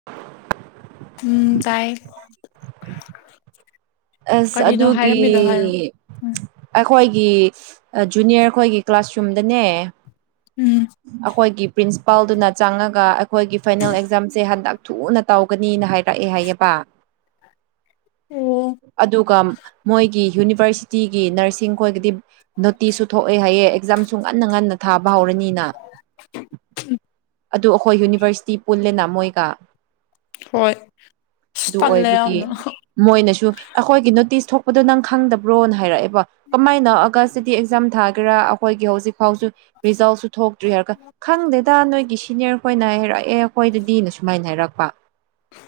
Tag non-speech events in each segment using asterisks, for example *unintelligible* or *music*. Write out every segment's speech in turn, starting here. *unintelligible* ꯎꯝ ꯇꯥꯏ ꯑꯁ ꯀꯔꯤꯅꯣ ꯑꯗꯨꯒꯤ ꯍꯥꯏꯔꯝꯃꯤꯗꯣ ꯍꯥꯏꯔꯣ ꯎꯝ ꯑꯩꯈꯣꯏꯒꯤ ꯖꯨꯅꯤꯌꯔ ꯑꯩꯈꯣꯏꯒꯤ ꯀ꯭ꯂꯥꯁꯔꯨꯝꯗꯅꯦ ꯎꯝ ꯑꯩꯈꯣꯏꯒꯤ ꯄ꯭ꯔꯤꯟꯁꯤꯄꯥꯜꯗꯨꯅ ꯆꯪꯉꯒ ꯑꯩꯈꯣꯏꯒꯤ ꯐꯥꯏꯅꯦꯜ ꯑꯦꯛꯖꯥꯝꯁꯦ ꯍꯟꯗꯛ ꯊꯨꯅ ꯇꯧꯒꯅꯤꯅ ꯍꯥꯏꯔꯛꯑꯦ ꯍꯥꯏꯌꯦꯕ ꯎꯝ ꯑꯗꯨꯒ ꯃꯣꯏꯒꯤ ꯌꯨꯅꯤꯚꯔꯁꯤꯇꯤꯒꯤ ꯅꯔꯁꯤꯡ ꯈꯣꯏꯒꯗꯤ ꯅꯣꯇꯤꯁꯁꯨ ꯊꯣꯛꯑꯦ ꯍꯥꯏꯌꯦ ꯑꯦꯛꯖꯥꯝꯁꯨ ꯉꯟꯅ ꯉꯟꯅ ꯊꯥꯕ ꯍꯧꯔꯅꯤꯅ ꯑꯗꯨ ꯑꯩꯈꯣꯏ ꯌꯨꯅꯤꯚꯔꯁꯤꯇꯤ ꯄꯨꯜꯂꯦꯅ ꯃꯣꯏꯒ ꯍꯣꯏ ꯑꯁ ꯑꯗꯨ ꯇꯜꯂꯦ ꯑꯣꯏꯕꯒꯤ ꯌꯥꯝꯅ ꯃꯣꯏꯅꯁꯨ ꯑꯩꯈꯣꯏꯒꯤ ꯅꯣꯇꯤꯁ ꯊꯣꯛꯄꯗꯣ ꯅꯪ ꯈꯪꯗꯕ꯭ꯔꯣꯅ ꯍꯥꯏꯔꯛꯑꯦꯕ ꯀꯃꯥꯏꯅ ꯑꯒꯁꯤꯗꯤ ꯑꯦꯛꯖꯥꯝ ꯊꯥꯒꯦꯔꯥ ꯑꯩꯈꯣꯏꯒꯤ ꯍꯧꯖꯤꯛ ꯐꯥꯎꯁꯨ ꯔꯤꯖꯜꯁꯨ ꯊꯣꯛꯇ꯭ꯔꯤ ꯍꯥꯏꯔꯒ ꯈꯪꯗꯦꯗ ꯅꯣꯏꯒꯤ ꯁꯤꯅꯤꯌꯔ ꯈꯣꯏꯅ ꯍꯥꯏꯔꯛꯑꯦ ꯑꯩꯈꯣꯏꯗꯗꯤꯅ ꯁꯨꯃꯥꯏꯅ ꯍꯥꯏꯔꯛꯄ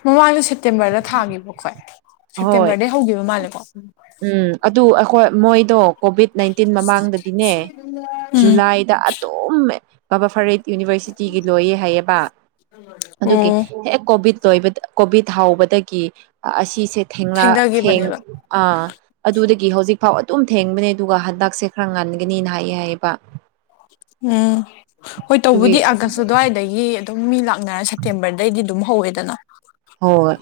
ꯃꯃꯥꯡꯖꯨ ꯁꯦꯞꯇꯦꯝꯕꯔꯗ ꯊꯥꯈꯤꯕ ꯑꯈꫭꯏ ꯍꯣꯏ ꯁꯦꯞꯇꯦꯝꯕꯔꯗꯩ ꯍꯧꯈꯤꯕ ꯃꯥꯜꯂꯦꯀꯣ ꯎꯝ ꯑꯗꯨ ꯑꯩꯈꯣꯏ ꯃꯣꯏꯗꯣ ꯀꯣꯚꯤꯠ ꯅꯥꯏꯟꯇꯤꯟ ꯃꯃꯥꯡꯗꯗꯤꯅꯦ ꯎꯝ ꯖꯨꯂꯥꯏꯗ ꯑꯗꯨꯝ ꯕ *unintelligible* ꯐꯔꯩ ꯌꯨꯅꯤꯚꯔꯁꯤꯇꯤꯒꯤ ꯂꯣꯏꯌꯦ ꯍꯥꯏꯌꯦꯕ ꯑꯗꯨꯒꯤ ꯑꯣ ꯍꯦꯛ ꯀꯣꯚꯤꯠ ꯂꯣꯏꯕꯗ ꯀꯣꯚꯤꯠ ꯍꯥꯎꯕꯗꯒꯤ ꯑꯁꯤꯁꯦ ꯊꯦꯡꯅ ꯊꯦꯡ ꯊꯦꯡꯊꯈꯤꯕꯅꯦꯕ ꯑꯥ ꯑꯗꯨꯗꯒꯤ ꯍꯧꯖꯤꯛ ꯐꯥꯎ ꯑꯗꯨꯝ ꯊꯦꯡꯕꯅꯦ ꯑꯗꯨꯒ ꯍꯟꯗꯛꯁꯦ ꯈꯔ ꯉꯟꯒꯅꯤꯅ ꯍꯥꯏꯌꯦ ꯍꯥꯏꯌꯦꯕ ꯎꯝ ꯍꯣꯏ ꯑꯗꯨꯒꯤ ꯇꯧꯕꯗꯤ ꯑꯥꯒꯁ ꯑꯗꯨꯋꯥꯏꯗꯒꯤ ꯑꯗꯨꯝ ꯃꯤ ꯂꯥꯛꯅꯔ ꯁꯦꯞꯇꯦꯝꯕꯔꯗꯩꯗꯤ ꯑꯗꯨꯝ ꯍꯧꯋꯦꯗꯅ ꯍꫭꯏ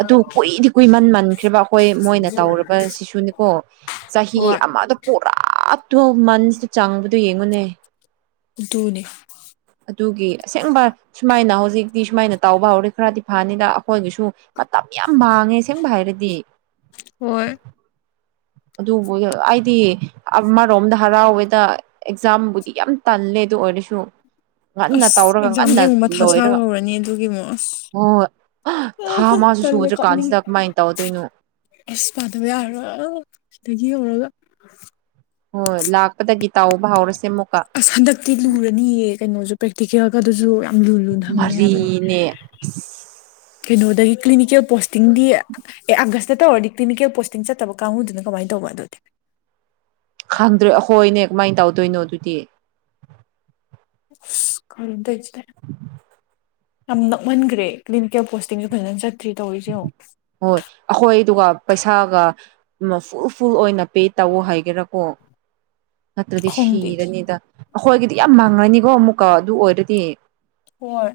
ꯑꯗꯨ ꯀꯨꯏꯗꯤ ꯀꯨꯏꯃꯟ ꯃꯟꯈ꯭ꯔꯦꯔꯤꯕ ꯑꯩꯈꯣꯏ ꯃꯣꯏꯅ ꯇꯧꯔꯕ ꯁꯤꯁꯨꯅꯤꯀꯣ ꯆꯍꯤ ꯍꯣꯏ ꯑꯃꯗꯨ ꯄꯨꯔꯥ ꯇꯨ ꯃꯟꯁꯇ ꯆꯪꯕꯗ ꯌꯦꯡꯉꯨꯅꯦ ꯑꯗꯨꯅ‌ꯦ ꯑꯗꯨꯒꯤ ꯑꯁꯦꯡꯕ ꯁꯨꯃꯥꯏꯅ ꯍꯧꯖꯤꯛꯇꯤ ꯁꯨꯃꯥꯏꯅ ꯇꯧꯕꯕ ꯍꯧꯔꯦ ꯈꯔꯗꯤ ꯐꯅꯤꯗ ꯑꯩꯈꯣꯏꯒꯤꯁꯨ ꯃꯇꯝ ꯌꯥꯝ ꯃꯥꯡꯉꯦ ꯑꯁ‌ꯦꯡꯕ ꯍꯥꯏꯔꯗꯤ ꯍꯣꯏ ꯑꯗꯨꯕꯨ ꯑꯩꯗꯤ ꯑꯃꯔꯣꯝꯗ ꯍꯔꯥꯎꯋꯦꯗ ꯑꯦꯛꯖꯥꯝꯕꯨꯗꯤ ꯌꯥꯝ ꯇꯜꯂꯦ ꯑꯗꯨ ꯑꯣꯏꯔꯁꯨ ꯉꯟꯅ ꯑꯁ ꯇꯧꯔꯒ ꯉꯟꯅ ꯑꯦꯛꯖꯥꯝꯒꯤ ꯑꯃꯨꯛ ꯃꯊꯥ ꯁꯥꯕ ꯂꯣꯏꯔꯒ ꯍꯧꯔꯅꯤ ꯑꯗꯨꯒꯤ ꯑꯃꯨꯛ ꯑꯁ ꯍꯣꯏ ꯊꯥ ꯑ ꯃꯁꯨ ꯇꯜꯂꯦ ꯁꯨꯗ꯭ꯔꯀꯥꯟꯁꯤꯗ ꯀꯃꯥꯏꯅ ꯇꯧꯗꯣꯏꯅꯣ ꯑꯩꯁ ꯄꯥꯗꯕ ꯌꯥꯔꯔꯣꯏ ꯁꯤꯗꯒꯤ ꯍꯧꯧꯔꯒ ꯍꯣꯏ ꯂꯥꯛꯄꯗꯒꯤ ꯇꯥꯎꯕ ꯍꯧꯔꯁꯦ ꯑꯃꯨꯛ ꯑꯁ ꯍꯟꯗꯛꯇꯤ ꯂꯨꯔꯅꯤꯌꯦ ꯀꯩꯅꯣꯁꯨ ꯄ ꯇꯤꯀꯦꯒ ꯑꯗꯨꯁꯨ ꯌꯥꯝ ꯂꯨ ꯂꯨꯅ ꯊꯝꯅꯤ ꯍꯥꯏꯕꯅꯤ ꯃꯔꯤꯅꯦ ꯀꯩꯅꯣꯗꯒꯤ ꯀ꯭ꯂꯤꯅꯤꯀꯦꯜ ꯄꯣꯁꯇꯤꯡꯗꯤ ꯑꯦ ꯑꯥꯒꯁꯇ ꯇꯧꯔꯗꯤ ꯀ꯭ꯂꯤꯅꯤꯀꯦꯜ ꯄꯣꯁꯇꯤꯡ ꯆꯠꯇꯕ ꯀꯥꯡꯕꯨꯗꯨꯅ ꯀꯃꯥꯏꯅ ꯇꯧꯕ ꯑꯗꯨꯗꯤ ꯈꯪꯗ꯭ꯔꯦ ꯑꯩꯈꯣꯏꯅꯦ ꯀꯃꯥꯏꯅ ꯇꯧꯗꯣꯏꯅꯣ ꯑꯗꯨꯗꯤ ꯈꯗꯗ ꯌꯥꯝ ꯅꯛꯃꯟꯈ꯭ꯔꯦ ꯀ꯭ꯂꯤꯅꯤꯀꯦꯜ ꯄꯣꯁꯇꯤꯡꯁꯨ ꯐꯖꯅ ꯆꯠꯇ꯭ꯔꯤ ꯇꯧꯔꯤꯁ ꯑꯣ ꯍꯣꯏ ꯑꯩꯈꯣꯏꯗꯨꯒ ꯄꯩꯁꯥꯒ ꯐꯨꯜ ꯐꯨꯜ ꯑꯣꯏꯅ ꯄꯦꯠ ꯇꯧꯑꯣ ꯍꯥꯏꯒꯦꯔꯥꯀꯣ ꯅꯠꯇ꯭ꯔꯗꯤ ꯈꯣꯡꯗꯦ ꯁꯤꯔꯅꯤꯗ ꯑꯩꯈꯣꯏꯒꯤꯗꯤ ꯌꯥꯝ ꯃꯥꯡꯉꯅꯤꯀꯣ ꯑꯃꯨꯛꯀ ꯑꯗꯨ ꯑꯣꯏꯔꯗꯤ ꯀꯣꯔ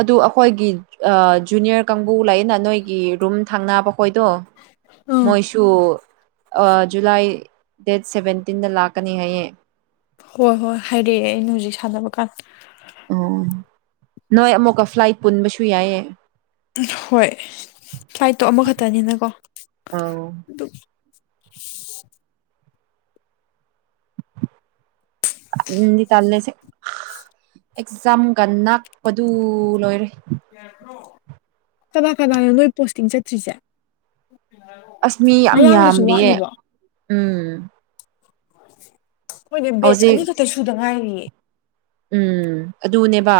ꯑꯗꯨ ꯑꯩꯈꯣꯏꯒꯤ ꯑꯥ ꯖꯨꯅꯤꯌꯔ ꯀꯥꯡꯕꯨ ꯂꯩꯌꯦꯅ ꯅꯣꯏꯒꯤ ꯔꯨꯝ ꯊꯡꯅꯕ ꯑꯩ ꯍꯈꯣꯏꯗꯣ ꯑꯪ ꯃꯣꯏꯁꯨ ꯖꯨꯂꯥꯏ ꯗꯦꯠ ꯁꯦꯚꯦꯟꯇꯤꯟꯗ ꯂꯥꯛꯀꯅꯤ ꯍꯥꯏꯌꯦ ꯍꯣꯏ ꯍꯣꯏ ꯍꯥꯏꯔꯛꯑꯦ ꯑꯩꯅ ꯍꯧꯖꯤꯛ ꯁꯥꯟꯅꯕ ꯀꯥꯟꯗ ꯑꯣ ꯅꯣꯏ ꯑꯃꯨꯛꯀ ꯐ꯭ꯂꯥꯏꯠ ꯄꯨꯟꯕꯁꯨ ꯌꯥꯏꯑ ꯍꯣꯏ ꯐ꯭ꯂꯥꯏꯠꯇꯣ ꯑꯃꯈꯛꯇꯅꯤꯅ ꯀꯣ ꯑꯥꯎ ꯇꯟꯗꯤ ꯇꯜꯂꯦ ꯁꯦ ꯈꯥ ꯑꯦꯛꯖꯥꯝꯒ ꯅꯛꯄꯗꯨ ꯂꯣꯏꯔꯦ ꯀꯅꯥ ꯀꯅꯥꯅꯣ ꯅꯣꯏ ꯄꯣꯁꯇꯤꯡ ꯆꯠꯇ꯭ꯔꯤꯁꯦ ꯑꯁ ꯃꯤ ꯌꯥꯝ ꯃꯌꯥꯝꯗꯁꯨ ꯌꯥꯝꯔꯤꯌꯦ ꯋꯥꯠꯂꯤꯕ ꯎꯝ ꯃꯣꯏꯅꯦ ꯕꯦꯆ ꯍꯧꯖꯤꯛ ꯑꯅꯤꯈꯛꯇ ꯁꯨꯗ ꯉꯥꯏꯔꯤꯌꯦ ꯎꯝ ꯑꯗꯨꯅꯦꯕ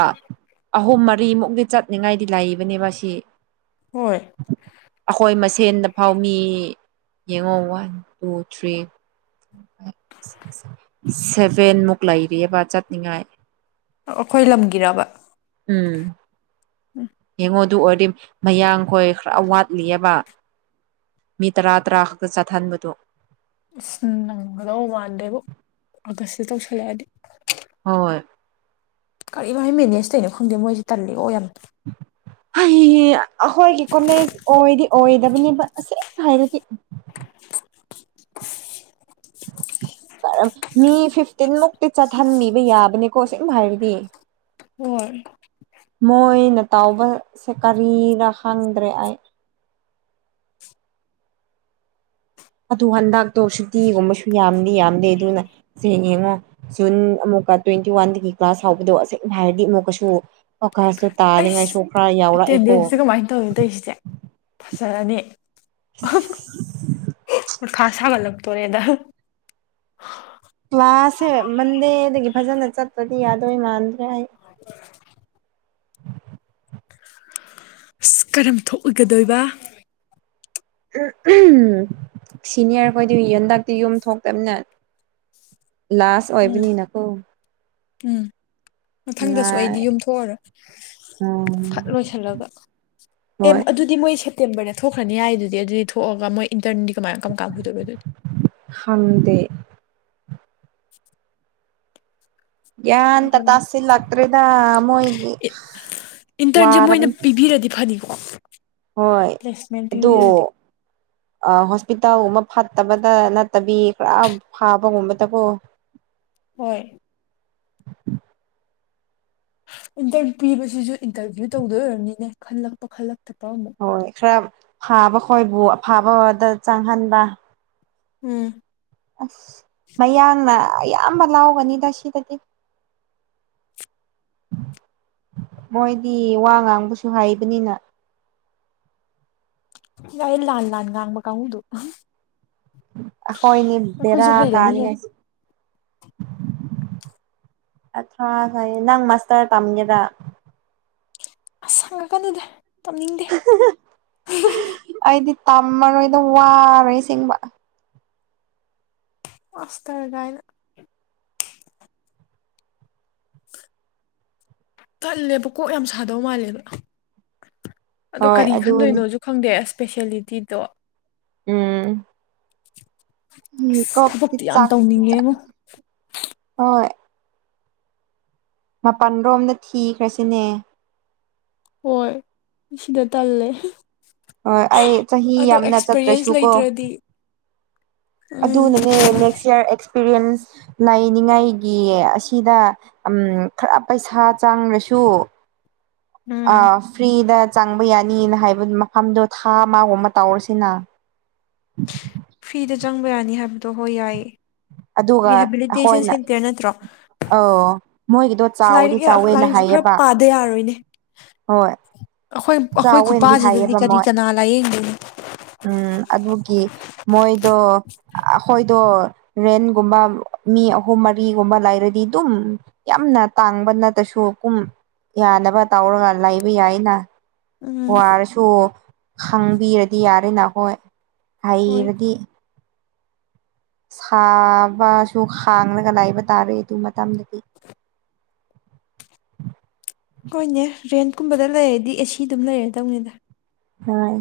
ꯑꯍꯨꯝ ꯃꯔꯤꯃꯨꯛꯗꯤ ꯆꯠꯅꯤꯡꯉꯥꯏꯗꯤ ꯂꯥꯛꯏꯕꯅꯦꯕ ꯁꯤ ꯍꯣꯏ ꯑꯩꯈꯣꯏ ꯃꯁꯦꯟꯗ ꯐꯥꯎ ꯃꯤ ꯌꯦꯡꯉꯣ ꯋꯥꯟ ꯇꯨ ꯊ꯭ꯔꯤ ꯁꯚꯦꯟꯃꯨꯛ ꯂꯩꯔꯤꯑꯕ ꯆꯠꯅꯤꯡꯉꯥꯏ ꯑꯩꯈꯣꯏ ꯂꯝꯒꯤꯔꯕ ꯎꯝ ꯎꯝ ꯌꯦꯡꯉꯣꯗꯨ ꯑꯣꯏꯔꯗꯤ ꯃꯌꯥꯡꯈꯣꯏ ꯈꯔ ꯋꯥꯠꯂꯤꯑꯕ ꯃꯤ ꯇꯔꯥ ꯇꯔꯥ ꯈꯛꯇ ꯆꯠꯊꯍꯟꯕꯗꯣ ꯎꯁ ꯅꯪꯒꯗꯧꯕ ꯃꯥꯟꯗꯦꯕꯨ ꯑꯥꯒꯁꯁꯤꯦ ꯇꯧꯁꯜꯂꯛꯑꯗꯤ ꯍꯣꯏ ꯀꯔꯤꯝ ꯍꯥꯏ ꯃꯦꯅꯦꯖ ꯇꯩꯅꯅꯣ ꯈꯪꯗꯦ ꯃꯣꯏꯁꯦ ꯇꯜꯂꯤꯀꯣ ꯌꯥꯝꯅ ꯎꯝ ꯍ ꯑꯩꯈꯣꯏꯒꯤ ꯀꯣꯂꯦꯖ ꯑꯣꯏꯗꯤ ꯑꯣꯏꯗꯕꯅꯦꯕ ꯑꯁꯦꯡꯅ ꯍꯥꯏꯔꯗꯤ ꯀꯔ ꯃꯤ ꯐꯤꯐꯇꯤꯟꯃꯛꯇꯤ ꯆꯠꯍꯟꯕꯤꯕ ꯌꯥꯕꯅꯦꯀꯣ ꯁꯨꯝ ꯍꯥꯏꯔꯗꯤ ꯍꯣꯏ ꯃꯣꯏꯅ ꯇꯥꯎꯕꯁꯦ ꯀꯔꯤꯔ ꯈꯪꯗ꯭ꯔꯦ ꯑꯩ ꯑꯗꯨ ꯍꯟꯗꯥꯛꯇꯣ ꯁꯨꯇꯤꯒꯨꯝꯕꯁꯨ ꯌꯥꯝꯗꯤ ꯌꯥꯝꯗꯦ ꯑꯗꯨꯅ ꯁꯦ ꯌꯦꯡꯉꯣ ꯖꯨꯟ ꯑꯃꯨꯛꯀ ꯇ꯭ꯋꯦꯟꯇꯤ ꯋꯥꯟꯗꯒꯤ ꯀ꯭ꯂꯥꯁ ꯍꯥꯎꯕꯗꯣ ꯑꯁ ꯍꯥꯏꯔꯗꯤ ꯑꯃꯨꯛꯀꯁꯨ ꯑꯣꯀꯇ ꯇꯥꯅꯤꯡꯉꯥꯏꯁꯨ ꯈꯔ ꯌꯥꯎꯔꯛꯑꯦꯀꯣ ꯀꯩꯅꯣ ꯇꯧꯏꯁꯤꯗꯦ ꯐꯖꯔꯅꯤ ꯃꯊꯥ ꯁꯥꯒꯠꯂꯛꯇꯣꯔꯦꯗ ꯀ꯭ꯂꯥꯁꯁꯦ ꯃꯟꯗꯦꯗꯒꯤ ꯐꯖꯅ ꯆꯠꯇ꯭ꯔꯗꯤ ꯌꯥꯗ꯭ꯔꯦ ꯃꯥꯟꯗ꯭ꯔꯦ ꯑꯩ *unintelligible* ꯏꯁ ꯀꯔꯝ ꯊꯣꯛꯑꯒꯗꯣꯏꯕ ꯁꯤꯅꯤꯌꯔ ꯈꯣꯏꯗꯤ ꯌꯦꯟꯗꯛꯇꯤ ꯌꯨꯝ ꯊꯣꯛꯇꯝꯅꯤꯅ ꯂꯥꯁ ꯎꯝ ꯑꯣꯏꯕꯅꯤꯅꯀꯣ ꯎꯝ ꯃꯊꯪꯗꯁꯨ ꯅꯨꯡꯉꯥꯏ ꯑꯩꯗꯤ ꯌꯨꯝ ꯊꯣꯛꯑꯔꯣꯏ ꯎꯝ ꯐꯠ ꯂꯣꯏꯁꯤꯜꯂꯒ ꯑꯦꯝ ꯍꯣꯏ ꯑꯗꯨꯗꯤ ꯃꯣꯏ ꯁꯦꯝ ꯇꯦꯝꯕꯔꯗ ꯊꯣꯛꯈ꯭ꯔꯅꯤ ꯍꯥꯏꯗꯨꯗꯤ ꯑꯗꯨꯗꯤ ꯊꯣꯛꯑꯒ ꯃꯣꯏ ꯏꯟꯇꯔ꯭ꯟꯗꯤ ꯀꯃꯥꯏ ꯀꯔꯝꯀꯥꯟ ꯍꯧꯗꯣꯏꯕ ꯑꯗꯨꯗꯤ ꯈꯪꯗꯦ *inaudible* ꯒ꯭ꯌꯥꯟꯒ ꯇꯥꯁꯤꯜꯂꯛꯇ꯭ꯔꯦꯗ ꯃꯣꯏꯒꯤ ꯌꯥꯔꯕꯅꯦ ꯄꯤꯔꯗꯤ ꯐꯅꯤꯀꯣ ꯍꯣꯏ ꯄ꯭ꯂꯦꯁꯃꯦꯟ ꯑꯗꯣ ꯄꯤꯕꯤꯔꯗꯤ ꯑ ꯍꯣꯁꯄꯤꯇꯥꯜꯒꯨꯝꯕ ꯐꯠꯇꯕꯗ ꯅꯠꯇꯕꯤ ꯈꯔꯥ ꯐꯕꯒꯨꯝꯕꯗꯀꯣ ꯍꯣꯏ ꯏꯟꯇꯔ ꯄꯤꯕꯁꯤꯁꯨ ꯏꯟꯇꯔꯚ꯭ꯌꯨ ꯇꯧꯗꯣꯏ ꯑꯣꯏꯔꯝꯅꯤꯅꯦ ꯈꯜꯂꯛꯄ ꯈꯜꯂꯛꯇꯕ꯭ꯔ ꯑꯃꯨꯛ ꯍꯣꯏ ꯈꯔ ꯐꯥꯕ ꯈꯣꯏꯕꯨ ꯑꯐꯕꯗ ꯆꯪꯍꯟꯕ ꯎꯝ ꯑꯁ ꯃꯌꯥꯡꯅ ꯑꯌꯥꯝꯕ ꯂꯧꯒꯅꯤꯗ ꯁꯤꯗꯗꯤ ꯃꯣꯏꯗꯤ ꯋꯥ ꯉꯥꯡꯕꯁꯨ ꯍꯩꯕꯅꯤꯅ ꯌꯥꯎꯋꯦ ꯂꯥꯟ ꯂꯥꯟ ꯉꯥꯡꯕ ꯀꯥꯡꯒꯨꯗꯨ ꯑꯈꯣꯏꯅꯤ ꯕꯦꯔꯥ ꯑꯩꯈꯣꯏꯁꯨ ꯀꯥꯅꯤ ꯍꯩꯔꯅꯤꯍꯦ ꯉꯁꯤ ꯑꯊ꯭ꯔꯥꯐꯥꯎ ꯅꯪ ꯃꯥꯁꯇꯔ ꯇꯝꯒꯦꯔꯥ ꯑꯁ ꯍꯪꯉꯀꯥꯟꯅꯗꯦ ꯇꯝꯅꯤꯡꯗꯦ ꯑꯩꯗꯤ ꯇꯝꯃꯔꯣꯏꯗ ꯋꯥꯔꯦ ꯑꯁꯦꯡꯕ ꯑꯁ ꯇꯧꯕꯥꯏꯅ ꯇꯜꯂꯦꯕ ꯀꯣꯛ ꯌꯥꯝ ꯁꯥꯗꯧ ꯃꯥꯜꯂꯦꯕ ꯑꯗꯣ ꯍꯣꯏ ꯀꯔꯤ ꯑꯗꯨꯅꯤ ꯈꯟꯗꯣꯏꯅꯣꯖꯨ ꯈꯪꯗꯦ ꯑꯦꯁꯄꯦꯁ꯭ꯌꯦꯂꯤꯇꯤꯗꯣ ꯎꯝ ꯎꯝ ꯀꯣꯛꯇꯤ ꯊꯕꯛꯇꯤ ꯌꯥꯝ ꯇꯧꯅꯤꯡꯉꯦꯉꯣ ꯆꯥꯛꯄꯖꯥꯠꯅꯦ ꯍꯣꯏ ꯃꯄꯥꯟꯔꯣꯝꯗ ꯊꯤꯈ꯭ꯔꯁꯤꯅꯦ ꯍꯣꯏ ꯁꯤꯗ ꯇꯜꯂꯦ ꯍꯣꯏ ꯑꯩ ꯆꯍꯤ ꯑꯗꯣ ꯌꯥꯝꯅ ꯑꯦꯛꯁꯄꯦꯔꯤꯌꯦꯟꯁ ꯆꯠꯇ꯭ꯔꯁꯨꯀꯣ ꯂꯩꯇ꯭ꯔꯗꯤ ꯎꯝ ꯑꯗꯨꯅꯅꯦ ꯅꯦꯛꯁ ꯌꯤꯑꯔ ꯑꯦꯛꯁꯄꯦꯔꯤꯌꯦꯟꯁ ꯂꯩꯅꯤꯉꯥꯏꯒꯤ ꯑꯁꯤꯗ ꯎꯝ ꯈꯔ ꯄꯩꯁꯥ ꯆꯪꯔꯁꯨ ꯑ ꯎꯝ ꯐ꯭ꯔꯤꯗ ꯆꯪꯕ ꯌꯥꯅꯤꯅ ꯍꯥꯏꯕ ꯃꯐꯝꯗꯣ ꯊꯥ ꯑꯃꯒꯨꯝꯕ ꯇꯧꯔꯁꯤꯅ ꯐ꯭ꯔꯤꯗ ꯆꯪꯕ ꯌꯥꯅꯤ ꯍꯥꯏꯕꯗꯣ ꯍꯣꯏ ꯌꯥꯏꯌꯦ ꯑꯗꯨꯒ ꯔꯤꯍꯦꯕꯤꯂꯤꯇꯦꯁꯟ ꯑꯩꯈꯣꯏꯅ ꯁꯦꯟꯇꯔ ꯅꯠꯇ꯭ꯔꯣ ꯑ ꯃꯣꯏꯒꯤꯗꯣ ꯑꯁ ꯆꯥꯎꯗꯤ ꯂꯥꯏꯔꯤꯛ ꯌꯥ ꯆꯥꯎꯋꯦꯅ ꯂꯥꯏꯔꯤꯛꯁꯨ ꯈꯔ ꯍꯥꯏꯌꯦꯕ ꯄꯥꯗ ꯌꯥꯔꯣꯏꯅꯦ ꯍꯣꯏ ꯑꯈꯣꯏ ꯑꯈꯣꯏ ꯆꯥꯎꯋꯦꯅꯗꯤ ꯈꯨꯄꯥꯁꯤꯗꯗꯤ ꯍꯥꯏꯌꯦꯕ ꯀꯔꯤ ꯃꯣꯏ ꯀꯅꯥ ꯂꯥꯏꯌꯦꯡꯗꯣꯏꯅꯣ ꯎꯝ ꯑꯗꯨꯒꯤ ꯃꯣꯏꯗꯣ ꯑꯈꯣꯏꯗꯣ ꯔꯦꯟꯒꯨꯝꯕ ꯃꯤ ꯑꯍꯨꯝ ꯃꯔꯤꯒꯨꯝꯕ ꯂꯩꯔꯗꯤ ꯑꯗꯨꯝ ꯌꯥꯝꯅ ꯇꯥꯡꯕ ꯅꯠꯇ꯭ꯔꯁꯨ ꯀꯨꯝ ꯌꯥꯅꯕ ꯇꯧꯔꯒ ꯂꯩꯥꯕ ꯌꯥꯏꯅ ꯎꯝ ꯋꯥꯔꯁꯨ ꯈꯪꯕꯤꯔꯗꯤ ꯌꯥꯔꯦꯅ ꯈꯣꯏ ꯍꯣꯏ ꯍꯩꯔꯗꯤ ꯁꯥꯕꯁꯨ ꯈꯥꯡꯂꯒ ꯂꯩꯕ ꯇꯥꯔꯦ ꯑꯗꯨ ꯃꯇꯝꯗꯗꯤ ꯀꯣꯏꯅꯦ ꯔꯦꯟꯠꯀꯨꯝꯕꯗ ꯂꯩꯔꯗꯤ ꯑꯦꯁꯤ ꯑꯗꯨꯝ ꯂꯩꯔꯗꯧꯅꯤꯗ ꯍꯣꯏ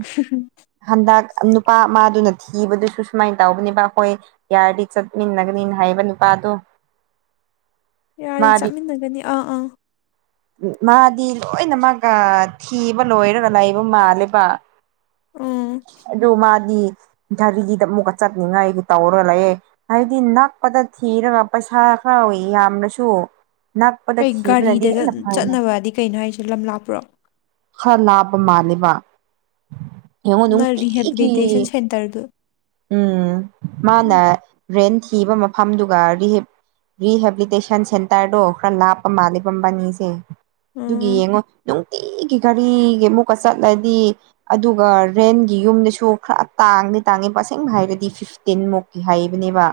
ꯍꯟꯗꯛ ꯅꯨꯄꯥ ꯑꯃꯗꯨꯅ ꯊꯤꯕꯗꯨꯁꯨ ꯁꯨꯃꯥꯏ ꯇꯧꯕꯅꯦꯕ ꯑꯈꯣꯏ ꯌꯥꯔꯗꯤ ꯆꯠꯃꯤꯟꯅꯒꯅꯤꯅ ꯍꯥꯏꯕ ꯅꯨꯄꯥꯗꯣ ꯌꯥꯔꯗꯤ ꯃꯥꯗꯤ ꯆꯠꯃꯤꯟꯅꯒꯅꯤ ꯑꯥ ꯑꯥ ꯃꯥꯗꯤ ꯂꯣꯏꯅ ꯃꯥꯒ ꯊꯤꯕ ꯂꯣꯏꯔꯒ ꯂꯩꯕ ꯃꯥꯜꯂꯦꯕ ꯑꯣ ꯑꯗꯨ ꯃꯥꯗꯤ ꯙꯔꯤꯒꯤꯗ ꯑꯃꯨꯛꯀ ꯆꯠꯅꯤꯡꯉꯥꯏꯒꯤ ꯇꯧꯔ ꯂꯩꯌꯦ *unintelligible* ꯅꯅꯥꯄꯗ ꯀꯩ ꯊꯤꯕ ꯒꯥꯔꯤꯗ ꯂꯩꯒꯦ ꯆꯠ- ꯆꯠꯅꯕꯗꯤ ꯀꯩꯅꯣ ꯍꯥꯏꯁꯦ ꯂꯝ ꯂꯥꯞꯄ꯭ꯔꯣ ꯈꯔ ꯂꯥꯞꯄ ꯃꯥꯜꯂꯦꯕ ꯌꯦꯡꯉꯣ ꯅ ꯅꯨꯡꯇꯤꯒꯤ ꯔꯤꯍꯦꯕꯤꯂꯤꯇꯦꯁꯟ ꯁꯦꯟꯇꯔꯗꯨ ꯎꯝ ꯃꯥꯅ ꯎꯝ ꯔꯦꯟ ꯊꯤꯕ ꯃꯐꯝꯗꯨꯒ ꯔꯤꯍꯤꯞ ꯔꯤꯍꯦꯕꯤꯂꯤꯇꯦꯁꯟ ꯁꯦꯟꯇꯔꯗꯣ ꯈꯔ ꯂꯥꯞꯄ ꯃꯥꯜꯂꯤꯕ ꯃꯕꯥꯟꯅꯤꯒꯤꯁꯦ ꯁꯦ ꯑꯗꯨꯒꯤ ꯎꯝ ꯌꯦꯡꯉꯣ ꯅꯨꯡꯇꯤꯒꯤ ꯒꯥꯔꯤꯒꯤ ꯑꯃꯨꯛꯀ ꯆꯠꯂꯗꯤ ꯑꯗꯨꯒ ꯔꯦꯟꯒꯤ ꯌꯨꯝꯗꯨꯁꯨ ꯈꯔ ꯇꯥꯡꯗꯤ ꯇꯥꯡꯉꯦꯕ ꯑꯁꯦꯡꯕ ꯍꯥꯏꯔꯗꯤ ꯐꯤꯐꯇꯤꯟꯃꯨꯛ ꯇꯤ ꯍꯥꯏꯕꯅꯦꯕ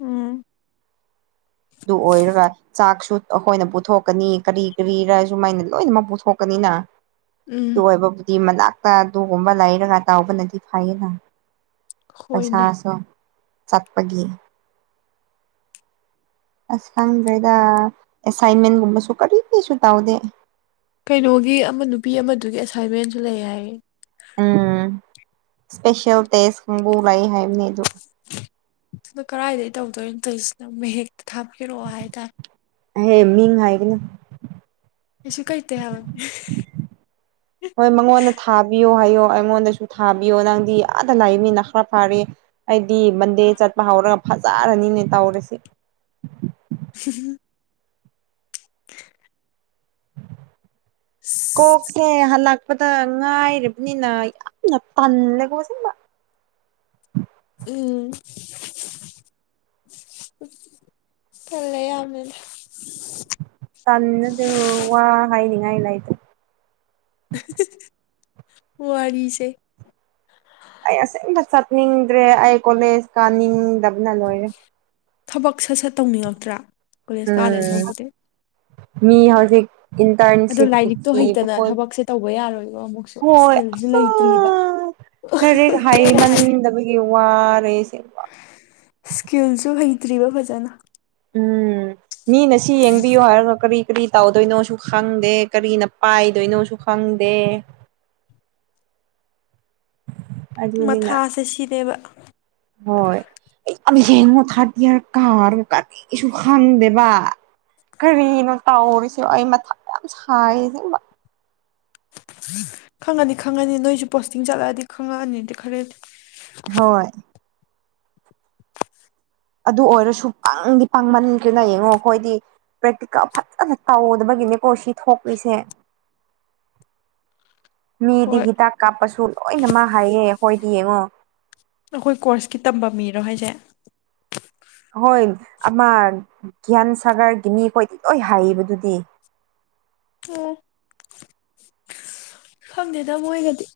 ꯎꯝ ꯗꯨ ꯑꯣꯏꯔꯒ ꯆꯥꯛꯁꯨ ꯑꯈꯣꯏꯅ ꯄꯨꯊꯣꯛꯀꯅꯤ ꯀꯔꯤ ꯀꯔꯤꯔ ꯁꯨꯃꯥꯏꯅ ꯂꯣꯏꯅꯃꯛ ꯄꯨꯊꯣꯛꯀꯅꯤꯅ ꯑꯗꯨ ꯎꯝ ꯑꯣꯏꯕꯕꯨꯗꯤ ꯃꯅꯥꯛ ꯄ ꯑꯗꯨꯒꯒꯨꯝꯕ ꯂꯩꯔꯒ ꯇꯥꯎꯕꯅꯗꯤ ꯐꯩꯌꯦꯅ ꯍꯣꯏꯅꯦ ꯄꯩꯁꯥꯁꯨ ꯆꯠꯄꯒꯤ ꯑꯁ ꯈꯪꯗ꯭ꯔꯦꯗ ꯑꯦꯁꯥꯏꯟꯃꯦꯟꯒꯨꯝꯕꯁꯨ ꯀꯔꯤꯁꯨ ꯇꯧꯗꯦ ꯀꯩꯅꯣꯒꯤ ꯑꯃ ꯅꯨꯄꯤ ꯑꯃꯗꯨꯒꯤ ꯑꯦꯁꯥꯏꯟꯃꯦꯟꯁꯨ ꯂꯩ ꯍꯥꯏꯌꯦ ꯎꯝ ꯁ꯭ꯄꯦꯁꯦꯜ ꯇꯦꯁ ꯀꯥꯡꯕꯨ ꯂꯩ ꯍꯥꯏꯕꯅꯦ ꯑꯗꯨ ꯑꯣ ꯀꯔꯥꯏꯗꯩꯩ ꯇꯧꯗꯣꯏꯅꯣ ꯇꯧꯋꯤꯁꯤꯅ ꯃꯍꯦꯛꯇ ꯊꯥꯕꯤꯔꯛꯑꯣ ꯍꯥꯏꯇꯥꯔꯦ ꯍꯦ ꯃꯤꯡ ꯍꯥꯏꯒꯅꯨ ꯀꯩꯁꯨ ꯀꯥꯏꯗꯦ ꯍꯥꯏꯕ *unintelligible* ꯍꯣꯏ ꯃꯉꯣꯟꯗ ꯊꯥꯕꯤꯌꯣ ꯍꯥꯏꯌꯣ ꯑꯩꯉꯣꯟꯗꯁꯨ ꯊꯥꯕꯤꯌꯣ ꯅꯪꯗꯤ ꯑꯥꯗ ꯂꯩꯕꯅꯤꯅ ꯈꯔ ꯐꯥꯔꯤ ꯍꯥꯏꯗꯤ ꯃꯟꯗꯦ ꯆꯠꯄ ꯍꯧꯔꯒ ꯐꯖꯔꯅꯤꯅꯦ ꯇꯧꯔꯤꯁꯤ *unintelligible* ꯀꯣꯛꯁꯦ ꯍꯜꯂꯛꯄꯗ ꯉꯥꯏꯔꯤꯕꯅꯤꯅ ꯌꯥꯝꯅ ꯇꯜꯂꯦꯀꯣ ꯑꯁꯦꯡꯕ ꯎꯝ *unintelligible* ꯇꯜꯂꯦ ꯌꯥꯝꯅ ꯇꯟꯕꯗꯣ ꯋꯥ ꯍꯥꯏꯅꯤꯡꯉꯥꯏ ꯂꯩꯥꯇꯦ *unintelligible* ꯋꯥꯔꯤꯁꯦ ꯑꯩ ꯑꯁꯦꯡꯕ ꯆꯠꯅꯤꯡꯗ꯭ꯔꯦ ꯑꯩ ꯀꯣꯂꯦꯖ ꯀꯥꯅꯤꯡꯗꯕꯅ ꯂꯣꯏꯔꯦ ꯊꯕꯛ ꯁꯠ ꯁꯠ ꯇꯧꯅꯤꯡꯉꯛꯇ꯭ꯔꯥ ꯀꯣꯂꯦꯖ ꯀꯥꯗꯣꯏ ꯎꯝ ꯁꯔꯨꯛꯄꯨꯗꯤ ꯃꯤ ꯍꯧꯖꯤꯛ ꯑꯗꯣ ꯏꯟꯇꯔꯟꯁꯤꯞꯀꯤ ꯂꯥꯏꯔꯤꯛꯇꯣ ꯊꯤꯕ ꯍꯩꯇꯅ ꯍꯣꯏ ꯊꯕꯛꯁꯦ ꯇꯧꯕ ꯌꯥꯔꯣꯏꯕ ꯑꯃꯨꯛꯁꯨ ꯍꯣꯏ ꯏꯁꯀꯤꯜꯁꯨ ꯑꯍꯥ ꯂꯩꯇ꯭ꯔꯤꯕ ꯂꯥꯏꯔꯤꯛ ꯍꯩꯃꯟꯗꯕꯒꯤ ꯋꯥꯔꯦ ꯑꯩꯁꯦ ꯁ꯭ꯀꯤꯜꯖꯨ ꯍꯩꯇ꯭ꯔꯤꯕ ꯐꯖꯟꯅ ꯎꯝ ꯃꯤꯅ ꯁꯤ ꯌꯦꯡꯕꯤꯌꯨ ꯍꯥꯏꯔꯒ ꯀꯔꯤ ꯀꯔꯤ ꯇꯧꯗꯣꯏꯅꯣꯁꯨ ꯈꯪꯗꯦ ꯀꯔꯤꯅ ꯄꯥꯏꯗꯣꯏꯅꯣꯁꯨ ꯈꯪꯗꯦ *unintelligible* ꯃꯊꯥꯁꯦ ꯁꯤꯅꯦꯕ ꯍꯣꯏ ꯑꯩ ꯑꯝ ꯌꯦꯡꯉꯣ ꯊꯥꯔꯗ ꯌꯤꯑꯔ ꯀꯥꯔꯒ ꯀꯔꯤꯁꯨ ꯈꯪꯗꯦꯕ ꯀꯔꯤꯅꯣ ꯇꯧꯔꯤꯁꯤ ꯑꯩ ꯃꯊꯥ ꯌꯥꯝ ꯁꯥꯏꯌꯦ ꯑꯁꯦꯡꯕ ꯈꯪꯉꯅꯤ ꯈꯪꯉꯅꯤ ꯅꯣꯏꯁꯨ ꯄꯣꯁꯇꯤꯡ ꯆꯠꯂꯛꯑꯗꯤ ꯈꯪꯉꯛꯑꯅꯤꯗ ꯈꯔꯗꯤ ꯍꯣꯏ ꯑꯗꯨ ꯑꯣꯏꯔꯁꯨ ꯄꯪꯗꯤ ꯄꯪꯃꯟꯈ꯭ꯔꯦꯅ ꯌꯦꯡꯉꯣ ꯑꯩꯈꯣꯏꯗꯤ ꯄ꯭ꯔꯦꯛꯇꯤꯀꯜ ꯐꯖꯟꯅ ꯇꯧꯗꯕꯒꯤꯅꯦꯀꯣ ꯁꯤ ꯊꯣꯛꯂꯤꯁꯦ ꯃꯤꯗꯤ ꯍꯣꯏ ꯍꯤꯗꯥꯛ ꯀꯥꯞꯄꯁꯨ ꯂꯣꯏꯅꯃꯛ ꯍꯩꯌꯦ ꯍꯣꯏꯗꯤ ꯌꯦꯡꯉꯣ ꯑꯈꯣꯏ ꯀꯣꯔꯁꯀꯤ ꯇꯝꯕ ꯃꯤꯔꯣ ꯍꯥꯏꯁꯦ ꯍꯣꯏ ꯑꯃ ꯒ꯭ꯌꯥꯟ ꯁꯥꯒꯔꯒꯤ ꯃꯤꯈꯣꯏꯗꯤ ꯂꯣꯏ ꯍꯩꯕꯗꯨꯗꯤ ꯎꯝ ꯈꯪꯗꯦꯗ ꯃꯣꯏꯒꯗꯤ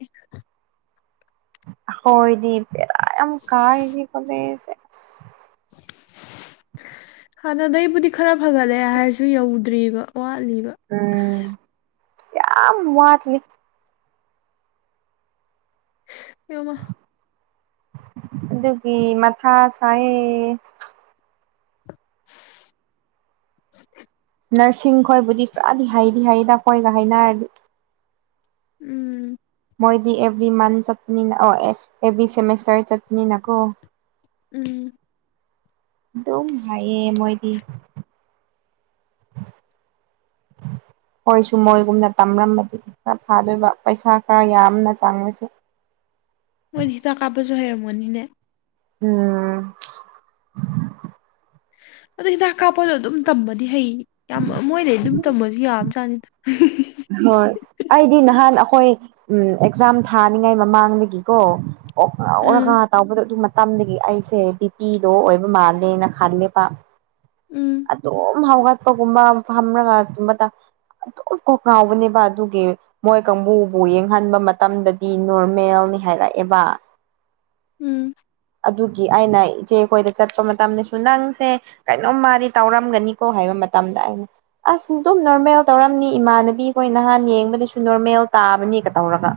ꯍꯣꯏꯅꯦ ꯚꯦꯔ ꯌꯥꯝ ꯀꯥꯏꯌꯦ ꯁꯤ ꯀꯣꯂꯦꯖꯁꯦ ꯑꯁ *inaudible* ꯍꯥꯟꯅꯗꯩꯕꯨꯗꯤ ꯈꯔ ꯐꯒꯠꯂꯦ ꯍꯥꯏꯔꯁꯨ ꯌꯧꯗ꯭ꯔꯤꯕ ꯋꯥꯠꯂꯤꯕ ꯑꯝ ꯑꯁ ꯌꯥꯝ ꯋꯥꯠꯂꯤ ꯑꯥꯌꯣ ꯢꯃꯥ ꯑꯗꯨꯒꯤ ꯃꯊꯥ ꯁꯥꯢꯑꯦ *unintelligible* ꯅꯔꯁꯤꯡ ꯈꯣꯏꯕꯨꯗꯤ ꯄꯨꯔꯗꯤ ꯍꯩꯗꯤ ꯍꯩꯗ ꯈꯣꯢꯒ ꯍꯥꯏꯅꯔꯗꯤ ꯎꯝ ꯃꯣꯏꯗꯤ ꯑꯦꯕ꯭ꯔꯤ ꯃꯟ ꯆꯠꯅꯄꯅꯤꯅ ꯑꯦꯕ꯭ꯔꯤ ꯁꯦꯃꯤꯁꯇꯔ ꯆꯠꯄꯅꯤꯅꯀꯣ ꯎꯝ ꯑꯗꯨꯝ ꯍꯥꯏꯌꯦ ꯃꯣꯏꯗꯤ ꯈꯣꯏꯁꯨ ꯃꯣꯏꯒꯨꯝꯅ ꯇꯝꯂꯝꯕꯗꯤ ꯈꯔ ꯐꯥꯗꯧꯕ ꯄꯩꯁꯥ ꯈꯔ ꯌꯥꯝꯅ ꯆꯪꯉꯁꯨ ꯃꯣꯏꯗꯤ ꯍꯤꯗꯥꯛ ꯀꯥꯞꯄꯁꯨ ꯍꯩꯔꯝꯅꯤꯅꯦ ꯎꯝ ꯑꯗꯣ ꯍꯤꯗꯥꯛ ꯀꯥꯞꯄꯗꯣ ꯑꯗꯨꯝ ꯇꯝꯃꯗꯤ ꯍꯩ ꯌꯥꯝ ꯃꯣꯏꯗꯩ ꯑꯗꯨꯝ ꯇꯝꯃꯁꯨ ꯌꯥꯕ ꯖꯠꯅꯤꯗ ꯍꯣꯏ ꯑꯩꯗꯤ ꯅꯍꯥꯟ ꯑꯩꯈꯣꯏ ꯎꯝ ꯑꯦꯛꯖꯥꯝ ꯊꯥꯅꯤꯉꯥꯏ ꯃꯃꯥꯡꯗꯒꯤꯀꯣ ꯀꯣꯛ ꯎꯝ ꯉꯥꯎꯔꯒ ꯑꯃꯥ ꯇꯥꯎꯕꯗꯣ ꯑꯗꯨ ꯃꯇꯝꯗꯒꯤ ꯑꯩꯁꯦ ꯕꯤꯄꯤ ꯂꯣ ꯑꯣꯏꯕ ꯃꯥꯜꯂꯦꯅ ꯈꯜꯂꯦꯕ ꯎꯝ ꯑꯗꯨꯝ ꯍꯧꯒꯠꯄꯒꯨꯝꯕ ꯐꯝꯔꯒ ꯑꯗꯨꯗ ꯑꯗꯨꯝ ꯀꯣꯛ ꯉꯥꯎꯕꯅꯦꯕ ꯑꯗꯨꯒꯤ ꯃꯣꯏ ꯀꯥꯡꯕꯨꯕꯨ ꯌꯦꯡꯍꯟꯕ ꯃꯇꯝꯗꯗꯤ ꯅꯣꯔꯃꯦꯜꯅꯤ ꯍꯥꯏꯔꯛꯑꯦꯕ ꯎꯝ ꯑꯗꯨꯒꯤ ꯑꯩꯅ ꯏꯆꯦꯈꯣꯏꯗ ꯆꯠꯄ ꯃꯇꯝꯗꯁꯨ ꯅꯪꯁꯦ ꯀꯩꯅꯣꯝ ꯃꯥꯗꯤ ꯇꯧꯔꯝꯒꯅꯤꯀꯣ ꯍꯥꯏꯕ ꯃꯇꯝꯗ ꯑꯩꯅ ꯑꯁ ꯑꯗꯨꯝ ꯅꯣꯔꯃꯦꯜ ꯇꯧꯔꯝꯅꯤ ꯏꯃꯥꯟꯅꯕꯤ ꯍꯣꯏ ꯅꯍꯥꯟ ꯌꯦꯡꯕꯗꯁꯨ ꯅꯣꯔꯃꯦꯜ ꯇꯥꯕꯅꯦꯒ ꯇꯧꯔꯒ